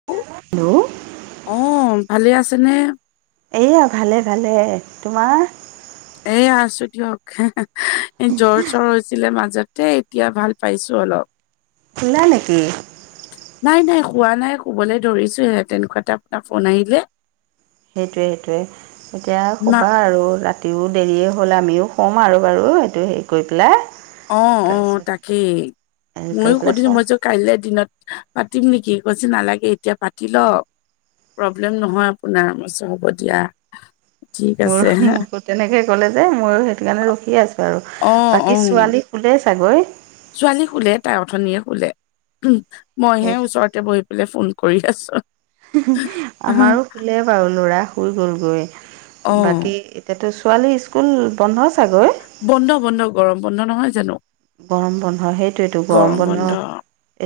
Hello অঁ, ভালে আছে নে। এইয়া ভালে, ভালে তোমাৰ এ, আছো দিয়ক এ, জ্বৰ, চৰ হৈছিলে মাজত তে, এতিয়া ভাল পাইছো অলপ। খোলা নেকি? নাই, নাই শুৱা নাই শুবলৈ ধৰিছোঁ তেনেকুৱাটা আপোনাক ফোন আহিলে। সেইটোৱে, সেইটোৱে এতিয়া মা শুবা আৰু ৰাতি। ৰাতিও দেৰিয়ে হ'ল আমিও শুম আৰু বাৰু সেইটো হেৰি কৰি পেলাই। অঁ, অ তাৰপিছত তাকেই হেৰি কৰি ময়ো পেলাই কৈছো চোৱা মই যে। কাইলৈ দিনত পাতিম নেকি, কৈছে নালাগে এতিয়া পাতি ল। প্ৰব্লেম নহয় আপোনাৰ, মই কৈছোঁ হ'ব দিয়া। ঠিক মোৰ আছে মোকো তেনেকে ক'লে যে ময়ো সেইটো কাৰণে ৰখি আছো আৰু অ অ বাকী ছোৱালী। শুলে চাগৈ। ছোৱালী শুলে, তাই অথনিয়ে শুলে সেই মইহে ওচৰতে বহি। মোলে ফোন কৰি আছ। আমাৰো শুলে বাৰু ল'ৰা শুই গ'লগৈ অ বাকী। এতিয়াটো ছোৱালী স্কুল বন্ধ চাগৈ। বন্ধ, বন্ধ গৰম বন্ধ নহয় জানো। গৰম বন্ধ সেইটোৱেতো, গৰম বন্ধ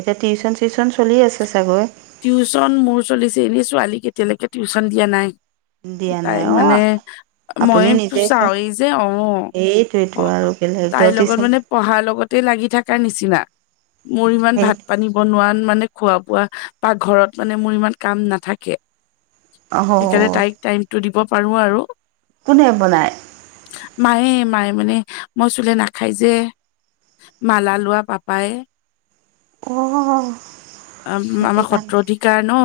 এতিয়া টিউচন চিউচন চলি আছে চাগৈ। টিউচন মোৰ চলিছে এনেই ছোৱালীক এতিয়ালৈকে টিউচন দিয়া নাই। দিয়া নাই তাইক অ মানে আপুনি মই নিজে চব চাওঁৱেই যে অ অ। এ ল হে তাইৰ লগত ততিছেল। মানে পঢ়াৰ লগতে লাগি থকাৰ নিচিনা মোৰ ইমান সেই ভাত পানী বনোৱাত মানে। খোৱা বোৱা বা ঘৰত মানে মোৰ ইমান কাম নাথাকে অহ সেইকাৰণে তাইক। টাইম টো দিব পাৰো আৰু। কোনে বনায়। মায়ে মায়ে মানে মই চুলে নাখাই যে। মালা লোৱা পাপাই। অ অহ। আমাৰ সত্ৰ অধিকাৰ ন।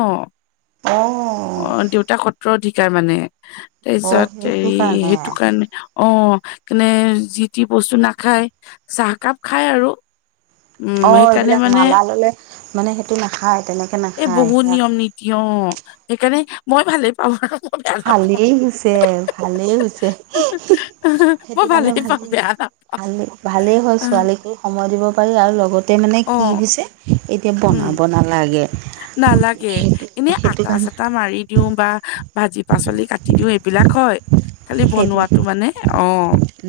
অ অ দেউতাক সত্ৰ অধিকাৰ মানে অ তাৰপিছত এ সেইটো কাৰণে সেইটো কাৰণে। অ সেই কাৰণে যিটি বস্তু নাখায় চাহকাপ খায় আৰু। অ উম সেইকাৰণে এইবিলাক মানে মালা ল'লে মানে সেইটো নাখায় তেনেকে। এই নাখায় বহুত সেয়া নিয়ম নীতি অ সেইকাৰণে মই ভালেই পাওঁ হ হ হ। ভালেই হৈছে ভালেই হৈছে হ হ সেইটো মই কাৰণে পাওঁ ভালেই। বেয়া ভাল ভালেই হ'ল নাপাওঁ ছোৱালীকো সময় দিব পাৰি আৰু লগত। -তে মানে অ কি হৈছে এতিয়া উম বনাব নালাগে। নালাগে সেইটো এনেই সেইটো আটা কাৰণে চাটা মাৰি। দিওঁ বা ভাজি পাচলি কাটি দিওঁ এইবিলাক হয়। খালি সেইটো বনোৱাতো মানে অ।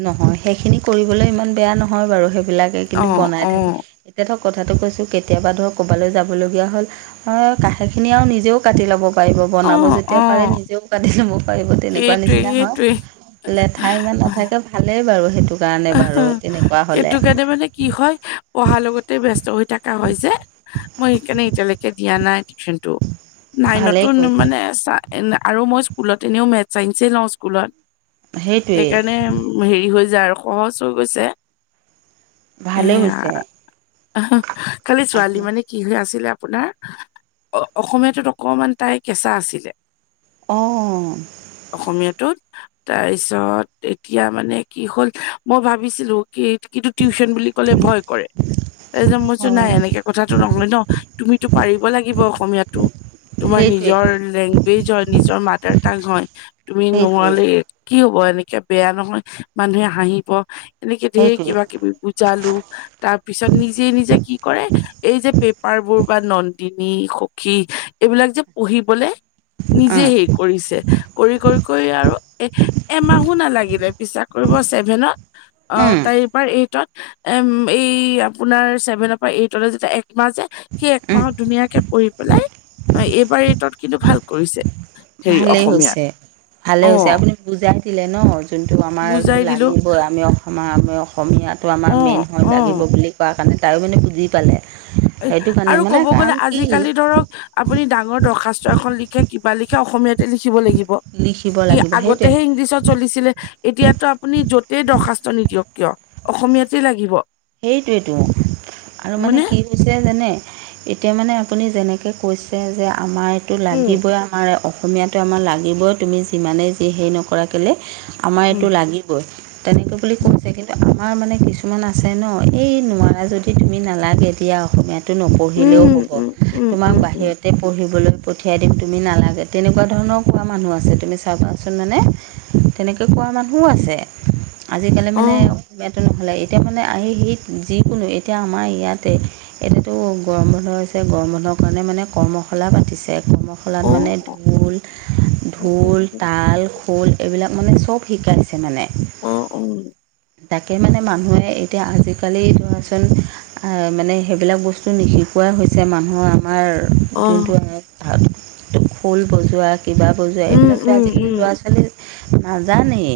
নহয় সেইখিনি কৰিবলৈ ইমান বেয়া নহয় বাৰু সেইবিলাকে অ কিন্তু অ বনাই থাকি। এতিয়া ধৰক কথাটো কৈছোঁ কেতিয়াবা ধৰক ক'ৰবালৈ যাবলগীয়া হ'ল। অ কাষে খিনি আৰু নিজেও কাটি ল'ব। পাৰিব অ বনাব অ যেতিয়া পাৰে নিজেও কাটি ল'ব পাৰিব তেনেকুৱা সেইটোৱে নিচিনা সেইটোৱে হয়। লেঠা ইমান নাথাকে ভালেই বাৰু সেইটো। কাৰণে আ বাৰু হি তেনেকুৱা হ'লে সেইটো কাৰণে মানে কি হয়। পঢ়াৰ লগতে ব্যস্ত হৈ থকা হয় যে মই সেইকাৰণে এতিয়ালৈকে দিয়া নাই টিউচনটো। নাইনতো ভালেই কৈছে মানে চা আৰু মই স্কুলত এনেও মেথছ চাইন্সেই লওঁ স্কুলত। সেইটোৱেই সেইকাৰণে হেৰি হৈ যায় আৰু সহজ হৈ গৈছে। ভালেই এইয়া হৈছে খালি ছোৱালী আপোনাৰ মানে- কি হৈ আছিলে আপোনাৰ? অ অসমীয়াটোত অকমান তাই কেঁচা আছিলে। অঁ অসমীয়াটোত। তাৰপিছত এতিয়া মানে কি হ'ল? মই ভাবিছিলো- কি কিন্তু টিউচন বুলি ক'লে ভয় কৰে। তাৰপিছত মই কৈছো অঁ নাই এনেকে কথাটো নহয় ন তুমিতো পাৰিব লাগিব অসমীয়াটো। তোমাৰ নিজৰ সেইটোৱেইতো লেংগুৱেজ হয় নিজৰ মাডাৰ টাং হয় তুমি সেইটোৱেই নোৱালে- কি হব? এনেকে বেয়া নহয়, মানুহে হাঁহিব এনেকে ধেৰ সেইটোৱেই কিবা কিবি- বুজালো, তাৰ পিছত নিজে নিজে কি কৰে- এই যে পেপাৰ বোৰ বা নন্দিনী সখী এইবিলাক যে পঢ়িবলে- নিজে উম, হেৰি কৰিছে। কৰি কৰি কৰি আৰু এ এমাহো নালাগিলে বিশ্বাস কৰিব ছেভেনত- অঁ উম, তাই এইবাৰ এইটত। এম এই আপোনাৰ ছেভেনৰ পৰা এইটলে যেতিয়া একমাহ যায়, সেই উম। একমাহত ধুনীয়াকে- পঢ়ি পেলাই, এইবাৰ এইটত কিন্তু ভাল কৰিছে। হেৰি ভালেই অসমীয়াত হৈছে, ভালেই হৈছে অ', আপুনি- বুজাই দিলে ন, যোনটো আমাৰ এইটো বুজাই দিলো লাগিবই আমি অসমৰ আমি- অসমীয়াটো আমাৰ মেইন অ', হয় লাগিব অ', বুলি কোৱা কাৰণে তায়ো মানে বুজি পালে। সেইটো কাৰণে আৰু মানে ক'ব গ'লে কাৰণ কি আজিকালি ধৰক- আপুনি ডাঙৰ দৰ্খাস্ত এখন লিখে কিবা লিখে অসমীয়াতে লিখিব লাগিব। লিখিব ই লাগিব সেইটোৱে আগতেহে ইংলিছত চলিছিলে, - এতিয়াতো আপুনি যতেই দৰ্খাস্ত নিদিয়ক কিয় অসমীয়াতে লাগিব। সেইটোৱেতো আৰু মানে হয়নে? কি হৈছে যেনে এতিয়া মানে আপুনি যেনেকে কৈছ- তে যে আমাৰ এইটো উম, লাগিবই আমাৰ অস- অসমীয়াটো আমাৰ লাগিবই, তুমি যিমানেই যি হেৰি নকৰা কেলে আমাৰ উম, এইটো লাগি- বৈ, তেনেকে বুলি উম, কৈছে কিন্তু, আমাৰ মানে কিছুমান আ- ছে ন, এই নোৱাৰা যদি তুমি নালাগে দিয়া অসমীয়াত- টো নপঢ়িলেও উম, হ'ব, উম, উম, তোমাক উম, উম, বাহিৰতে পঢ়িবলৈ- ঠিয়াই দিম তুমি নালাগে, তেনেকুৱা ধৰণৰ কোৱা মানুহ আছে। তুমি চাবাচোন মানে- তেনেকৈ কোৱা মানুহো আছে। আজিকালি মানে অ'। বেটো নহ'লে- এতিয়া মানে আহি সেই যিকোনো এতিয়া আমাৰ ইয়াতে- এতিয়াতো গৰম বন্ধ হৈছে গৰম বন্ধৰ কাৰণে মানে কৰ্মশালা পাতিছে। কৰ্ম- শোলাত মানে, অ', ঢোল, অ', ঢোল, তাল, খোল- এইবিলাক মানে চব শিকাইছে মানে। অঁ' উম' তাকে মানে মানুহে এতিয়া আজিকালি ধৰাচোন, - আ মানে সেইবিলাক বস্তু নিশিকোৱাই হৈছে, মানুহ আমাৰ- যোনটো অ', আমাৰ তাত খোল বজোৱাত- কিবা বযোৱা উম, এইবিলাকতো উম, আজিকালি উম, ল'ৰা ছোৱালী নাজানেই।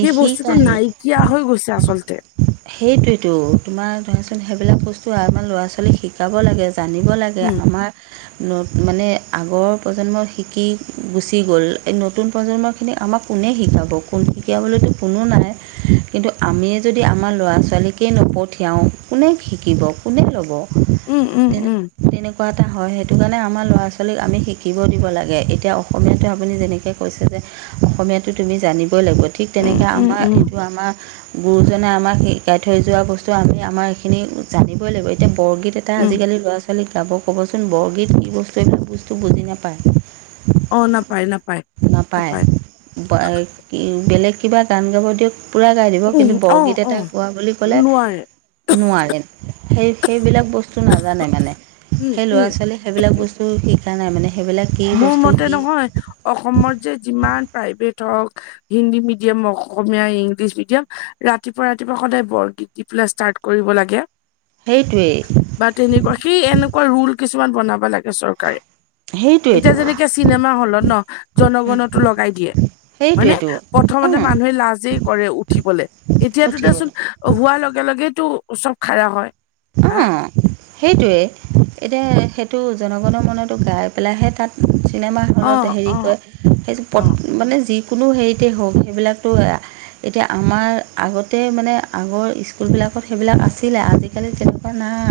সেই বস্তুতোটো নিশিকাহে নাইকিয়া হৈ গৈছে আচলতে। সেইটোৱতো, তোমাৰ ধৰাচোন সেইবিলাক বস্তু আমাৰ ল'ৰা ছোৱালীক শিকাব লাগে। জানিব লাগে উম, আমাৰ- ন মানে আগৰ প্ৰজন্ম শিকি গুচি গ'ল, এই নতুন প্ৰজন্মখিনি আমাক- কোনে শিকাব? কোন শিকাবলৈতো কোনো নাই। কিন্তু, আমিয়ে যদি- যদি আমাৰ ল'ৰা ছোৱালীকেই নপঠিয়াওঁ, কোনে শিকিব, কোনে ল'ব? উম, উম, তেনে উম, তেনেকুৱা এটা হয় সেইটো কাৰণে আমাৰ ল'ৰা ছোৱালীক আমি শিকিবও দিব লাগে এতিয়া অসমীয়াটো আপুনি যেনেকে কৈছে যে অসমীয়াটো তুমি জানিবই লাগিব থিক উম, তেনেকে উম, আমাৰ উম, এইটো আমাৰ [unintelligible] মানে আমাক শিকাই থৈ যোৱা বস্তু আমি আমাৰ এইখিনি জানিবই লাগিব এতিয়া বৰগীত এটা উম, আজিকালি ল'ৰা ছোৱালী ল' ছালী গাব ক'বচোন বৰগীত কি বস্তু এইবিলাক বস্তু বুজি নাপায়। অ নাপায় নাপায় নাপায়। বেলেগ কিবা গান গাব দিয়ক পূৰা গাই দিব উম, কিন্তু বৰগীত অ', এটা অ', কোৱা বুলি ক'লে নোৱাৰে, নোৱাৰে সেই সেইবিলাক বস্তু নাজানে মানে। উম, সেই ল'ৰা উম, ছোৱালীয়ে সেইবিলাক উম, বস্তু শিকা নাই মানে সেইবিলাক কি মোৰ বস্তু মতে কি নহয় অসমত যে যিমান প্ৰাইভেট হওক Hindi medium Asomiya English medium ৰাতিপুৱা ৰাতিপুৱা সদায় বৰগীত দি পেলাই ষ্টাৰ্ট কৰিব লাগে। সেইটোৱেই। বা তেনেকুৱা সেই এনেকুৱা ৰুল কিছুমান বনাব লাগে চৰকাৰে। সেইটোৱেইতো এতিয়া যেনেকে চিনেমা হলত ন জনগনতো লগাই দিয়ে হয়নে সেইটোৱেইতো প্ৰথমতে অঁ মানুহে লাজেই কৰে উঠিবলে এতিয়াতো উঠিবলৈ দেচোন হোৱাৰ লগে লগেতো চব খাৰা হয়। অ হা সেইটোৱেই এতিয়া সেইটো জনগণৰ মনতো গাই পেলাইহে তাত চিনেমা অ হলত হেৰি অ কৰে অ সেই মানে যিকোনো হেৰিতে হওক সেইবিলাকতো এতিয়া আমাৰ আগতে মানে আগৰ স্কুলবিলাকত সেইবিলাক আছিলে আজি আজিকালি তেনেকুৱা নাই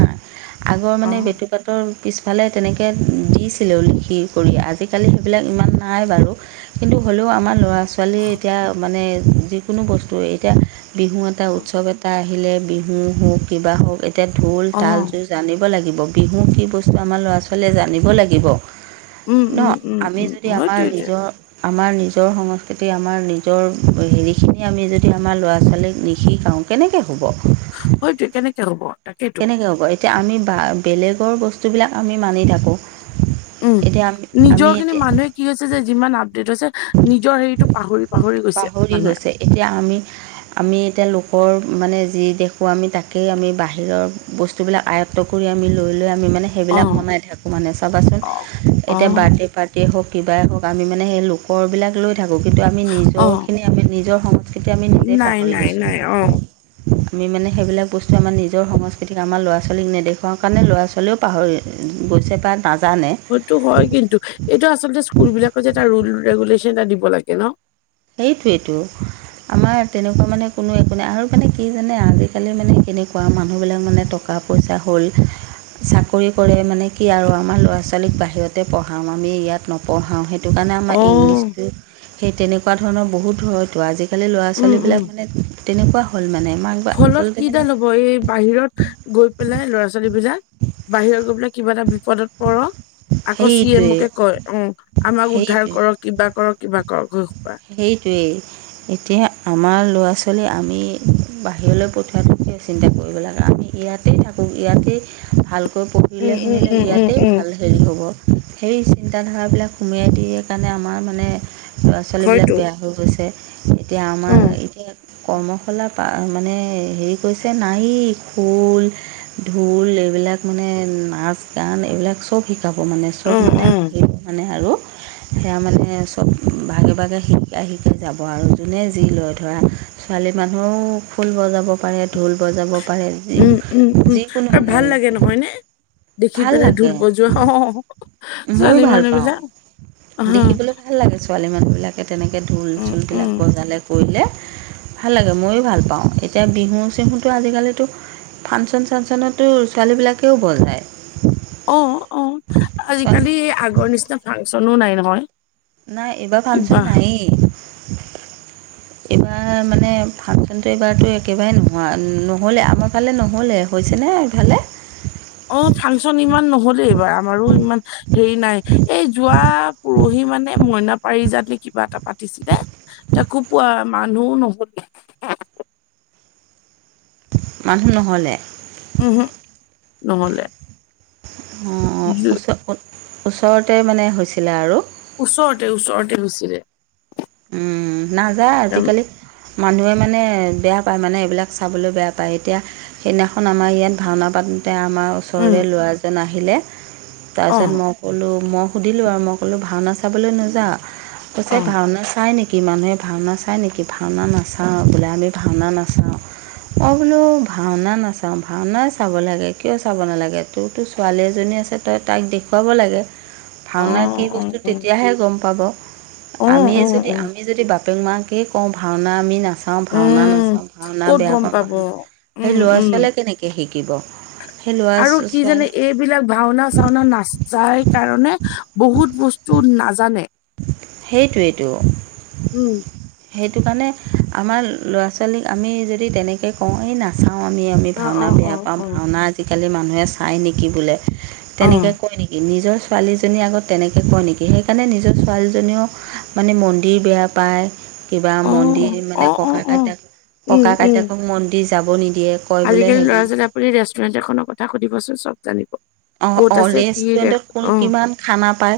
আগৰ অ মানে বটত [unintelligible] কটৰ পিছফালে তেনেকৈ দিছিলেঁ লিখি কৰি আজিকালি সেইবিলাক ইমান নাই বাৰু। কিন্তু হ'লেও আমাৰ ল'ৰা ছোৱালীয়ে এতিয়া মানে যিকোনো বস্তুৱ এতিয়া বিহু এটা উৎসৱ এটা আহিলে বিহু হওক কিবা হওক এতিয়া ঢোল অ তাল জুই জানিব লাগিব বিহু কি বস্তু আমাৰ ল'ৰা ছোৱালীয়ে জানিব লাগিব। উম ন উম উম আমি উম যদি আমাৰ সেইটোৱেইটো নিজৰ আমাৰ নিজৰ সংস্কৃতি আমাৰ নিজৰ হেৰিখিনি আমি যদি আমাৰ ল'ৰা ছোৱালীক নিশিকাওঁ কেনেকে হ'ব! হয়তো কেনেকে হ'ব। তাকেইতো কেনেকে হ'ব এতিয়া আমি বা বেলেগৰ বস্তুবিলাক আমি মানি থাকোঁ উম এতিয়া আমি নিজৰ আমি খিনি এতিয়া মানুহে কি হৈছে যে যিমান আপডেট হৈছে নিজৰ হেৰিতটো পাহৰি পাহৰি গৈছে পাহৰি মানুহে গৈছে এতিয়া আমি আমি এতিয়া লোকৰ মানে যি দেখোঁ আমি তাকেই আমি বাহিৰৰ বস্তু যিবিলাক আয়ত্ব কৰি আমি লৈ লৈ আমি মানে অ সেইবিলাক মনাই থাকোঁ মানে চাবাচোন অ অ এতিয়া বাৰ্থডে পাৰ্টি এ হওক কিবাই হওক আমি মানে সেই লোকৰবিলাক লৈ থাকোঁ কিন্তু আমি নিজ অ এই আমি নিজৰ সংস্কৃতি আমি নিজে নাই পাহৰি নাই গৈছোঁ। নাই অ আমি মানে সেইবাক বস্তু আমাৰ নিজৰ সংস্কৃতিক আমাৰ ল'ৰা ছোৱালী নেদেখুৱাও কাৰণে ল'ৰা ছোৱালী হ'লেও পাহৰি গৈছে তা নাজানে। হয়টো হয় কিন্তু এইটো আচলতে স্কুল বিলাকত যে এটা ৰুল ৰেগুলেশচন এটা দিব লাগে ন। সেইটোৱেইটো। আমাৰ তেনেকুৱা মানে কোনো একো নাই আৰু মানে কি জানে আজিকালি মানে কেনেকুৱা মানুহ বিলাক মানে টক টকা পইচা হ'ল চাকৰি কৰে মানে কি আৰু আমাৰ ল'ৰা ছোৱালীক বাহিৰতে পঢ়াওঁ আমি ইয়াত নপ- পঢ়াওঁ সেইটো কাৰণে আমাৰ অ', ইংলিছটো সেই তেনেকুৱা ধৰণৰ বহুত হয়তো আজিকালি ল'ৰা। উম, উম। চোৱালিবিলাক মানে তেনেকুৱা হ'ল মানে এমাক- ফলত কিডাল হ'ব এই- বাহিৰত গৈ পেলাই ল'ৰা ছোৱালী বাহিৰত গৈ পেলাই কিবা এটা বিপদত পৰক। আকৌ চি সেইটোৱে এমকে কয় অঁ আমাক উদ্ধাৰ সেইটোৱে কৰক কিবা কৰক কিবা কৰক সোপা। সেইটোৱেই। এতিয়া আমাৰ ল'ৰা ছোৱালী আমি বাহিৰলৈ পঠিৱাটো কিয় চিন্তা কৰিব লাগে আমি ইয়াত- ইতেই থাকো ইয়াতে ভালকৈ উম, পঢ়িলে উম, শুনিলে উম, উম, ইয়াতেই উম, ভাল। হেৰি হ'ব সেই চিন্তাধাৰাবিলাক সোমোৱাই দিয়ে কাৰণে আমাৰ মানে- চলিবিলাক হয়তো। বেয়া হৈ গৈছে এতিয়া আমাৰ উম, এতিয়া- কৰ্মশালা পাম্প মানে হেৰি কৈছে নাই খোল- ঢোল এইবিলাক মানে নাচ গান এইবিলাক। চব শিকাব মানে চব অ', মানে অ'। আহি মানে আৰু সেয়া মানে চব ভাগে- কবাকৈ শিকাই শিকাই যাব আৰু যোনে যি লয় ধৰা ছোৱালী মানুহো- ফুল বজাব পাৰে ঢোল বজাব- পাৰে যি উমঁ উমঁ উমঁ যিকোনো আৰু মানে ভাল লাগে নহয় নে দেখি ভাল পেলাই ঢোল লাগে বজোৱা হহহ ময়ো ছোৱালী ভাল মানুহ পাওঁ বিলাক অহ! দেখিবলৈ ভাল লাগে ছোৱালী মানুহবিলাকে তেনেকৈ ঢোল উম, উম। চোলবিলাক বজালে কৰিলে। ভাল লাগে ময়ো ভাল পাওঁ এতিয়া বিহু চিহুটো আজিকালিতো- ফাংচন চাংচনতো ছোৱালীবিলাকেও বজাই। অঁ অঁ ছোৱালী আজিকালি আগৰ নিচিনা ফাংচনো নাই নহয়। নাই এইবাৰ কিবা ফাংচন নাই এই। এইবাৰ মানে ফাংচনটো এইবাৰতো একেবাৰে নোহোৱা নহ'লে আমাৰ ফালে নহ'লেই। হৈছেনে ইফালে। অঁ ফাংচন ইমান নহলেইবাৰ আমাৰো ইমান হেৰি নাই। এই যোৱা পৰহি মানে মইনা পাৰি জাতি কিবা এটা পাতিছিলে? তাকো পোৱা মানুহও নহ'লে। মানুহ নহ'লে- উমঁহো নহ'লে। অঁ, অঁ যো- ওচ, ওচৰতে মানে হৈছিলে আৰু। ওচৰতে ওচৰতে হৈছিলে। উমঁ উমঁ নাযায় উম, আজিকালি- মানুহে মানে বেয়া পায় মানে এইবিলাক চাবলৈ বেয়া পায় এতিয়া- সেইদিনাখন আমাৰ ইয়াত ভাওনা পাতোতে আমাৰ উম, ওচৰৰে ল'ৰাজন আহিলে। তাৰপিছত অ', মই ক'লোঁ মই সুধিলোঁ আৰু মই ক'লোঁ ভাওনা চাবলৈ নাজাও, কৈছে অ', ভাওনা- চাই নেকি, মানুহে ভাওনা চায় নেকি ভাওনা নাচাওঁ বোলে আমি ভাওনা নাচাওঁ। মই বোলো ভাওনা নাচাওঁ ভাওনাই চাব লাগে কিয় চাব নালাগে তো- তোৰ ছোৱালী এজনী আছে তই তাক দেখুৱাব লাগে। অ', ভাওনা কি বস্তু অ', অ', তেতিয়াহে গম পাব অ', আমি- অ', যদি অ', আমি যদি বাপেক মাকে কওঁ ভাওনা আমি নাচা- ভাওনা উম, নাচাওঁ ভাওনা ক'ত বেয়া গম পাওঁ পাব, সেই উম, ল'ৰা উম। ছোৱালীয়ে কেনেকৈ শিকিব। সেই লৰা, ছো ছোৱালী- এই বিলাক ভাওনা চাওনা নাচাই কাৰণে বহুত বস্তু নাজানে- সেইটোৱটো। উম। সেইটো কাৰণে আমাৰ ল'ৰা ছোৱালীক আমি যদি তেনেকে কওঁ, এই নাচাওঁ আমি আমি অ', ভাওনা অ', বেয়া অ', পাওঁ অ'। ভাওনা আজিকালি মানুহে চায় নেকি বোলে তেনেকে অ', কয় নেকি, নিজৰ ছোৱালীজনী আগত তেনেকে কয় নেকি সেইকাৰণে নি নিজৰ ছোৱালীজনীয়েও মানে মন্দিৰ বেয়া পায়। কিবা অ', মন্দিৰ মানে অ', অ', ককা অ'। কইতাক, উম, ককা উম। কাইতাকক মন্দিৰ যাব নিদিয়ে। কয় বোলে আজিকালি ল'ৰা হেৰি ছালী আপুনি ৰেষ্টুৰেণ্ট এখনৰ কথা সুধিবচোন চব জানিব। অঁ, ক'ত অ, আছে কি ৰেষ্টুৰেণ্টত কোন অ', কিমান খানা পায়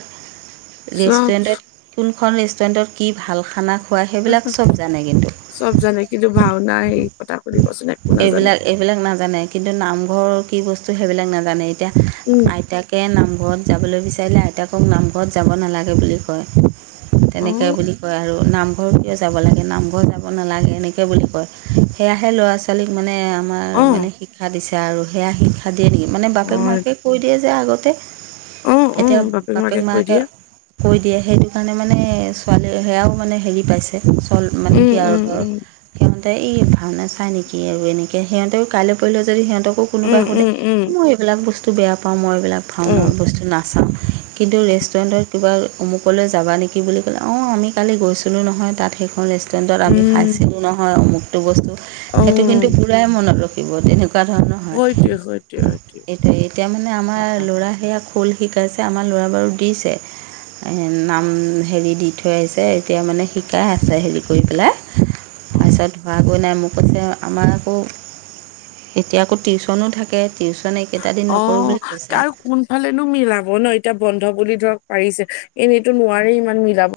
চব ৰেষ্টুৰেণ্টত কোনখন, ৰেষ্টুৰেণ্টত কি ভাল খানা খোৱা সেইবিলাক চব জানে কিন্তু। চব জানে, কিন্তু ভাওনা সেই কথা সুধিবচোন একো নাজানে। এইবিলাক এইবিলাক নাজানে কিন্তু নামঘৰৰ কি বস্তু সেইবিলাক নাজানে এতিয়া উম, আইতাক আইতাকে, নামঘৰত যাবলে বিচাৰিলে আইতাকক নামঘৰত যাব নালাগে বুলি কয়। তেনেকে অ'। বুলি কয় আৰু নাম ঘৰ কিয় যাব লাগে নামঘৰ যাব নালাগে এনেকে বুলি কয়, সেয়াহে ল'ৰা ছোৱালীক মানে আমাৰ মানে অ', শিক্ষা দিছে আৰু সেয়া শিক্ষা দিয়ে নিকি মানে বাপেক অ', মাকে কৈ দিয়ে যে আগতে অ', এতিয়া অ', বাপেক কৈ মাকে দিয়ে কৈ দিয়ে সেইটো কাৰণে মানে ছোৱালী সেয়াও মানে হেৰি পাইছে। চল, মানে উম, কি আৰু উম, ধৰ উম। সিহঁতে এই ভাওনা চাই নি কি আৰু এনেকে সিহঁতেও কাইলৈ পৰহিলে যদি সিহঁতকো কোনোবাই উম, সোধে উম, উম, মই এইবিলাক বস্তু বেয়া পাওঁ মই এইবিলাক ভাওনা উম, বস্তু নাচাওঁ। কিন্তু ৰেষ্টুৰেণ্টত কিবা অমুকলৈ যাবা নেকি বুলি ক'লে, অঁ, আমি কালি গৈছিলোঁ নহয় তাত সেইখন ৰেষ্ট ৰেন্টত, আমি উম, খাইছিলোঁ নহয় অমুকটো বস্তু সেইটো অ'। কিন্তু পুৰা মনত ৰখিব। ৰখিব, তেনেকুৱা ধৰণৰ হয়, সেইটোৱে, সেইটোৱে, সেইটোৱে। এইটোৱে এতিয়া মানে আ, আমাৰ আ, ল'ৰা সেয়া ফুল শিকাইছে আমাৰ ল'ৰা বাৰু দিছে। নাম হেৰি দি থৈ আহিছে, এতিয়া মানে শিকাই আছে হেৰি কৰি পেলাই তাৰ অ', পিছত হোৱাগৈ নাই মোক মোক কৈছে, আমাৰ আকৌ এতিয়া আকৌ টিউশচনো থাকে। টিউশচন এইকেইটা দিন অ নকৰোঁ বুলি কৈছে। আৰু কোনফালেনো মিলাব ন, এতিয়া বন্ধ বুলি ধৰক পাৰিছে এনেইটো নোৱাৰে ইমান মিলাব।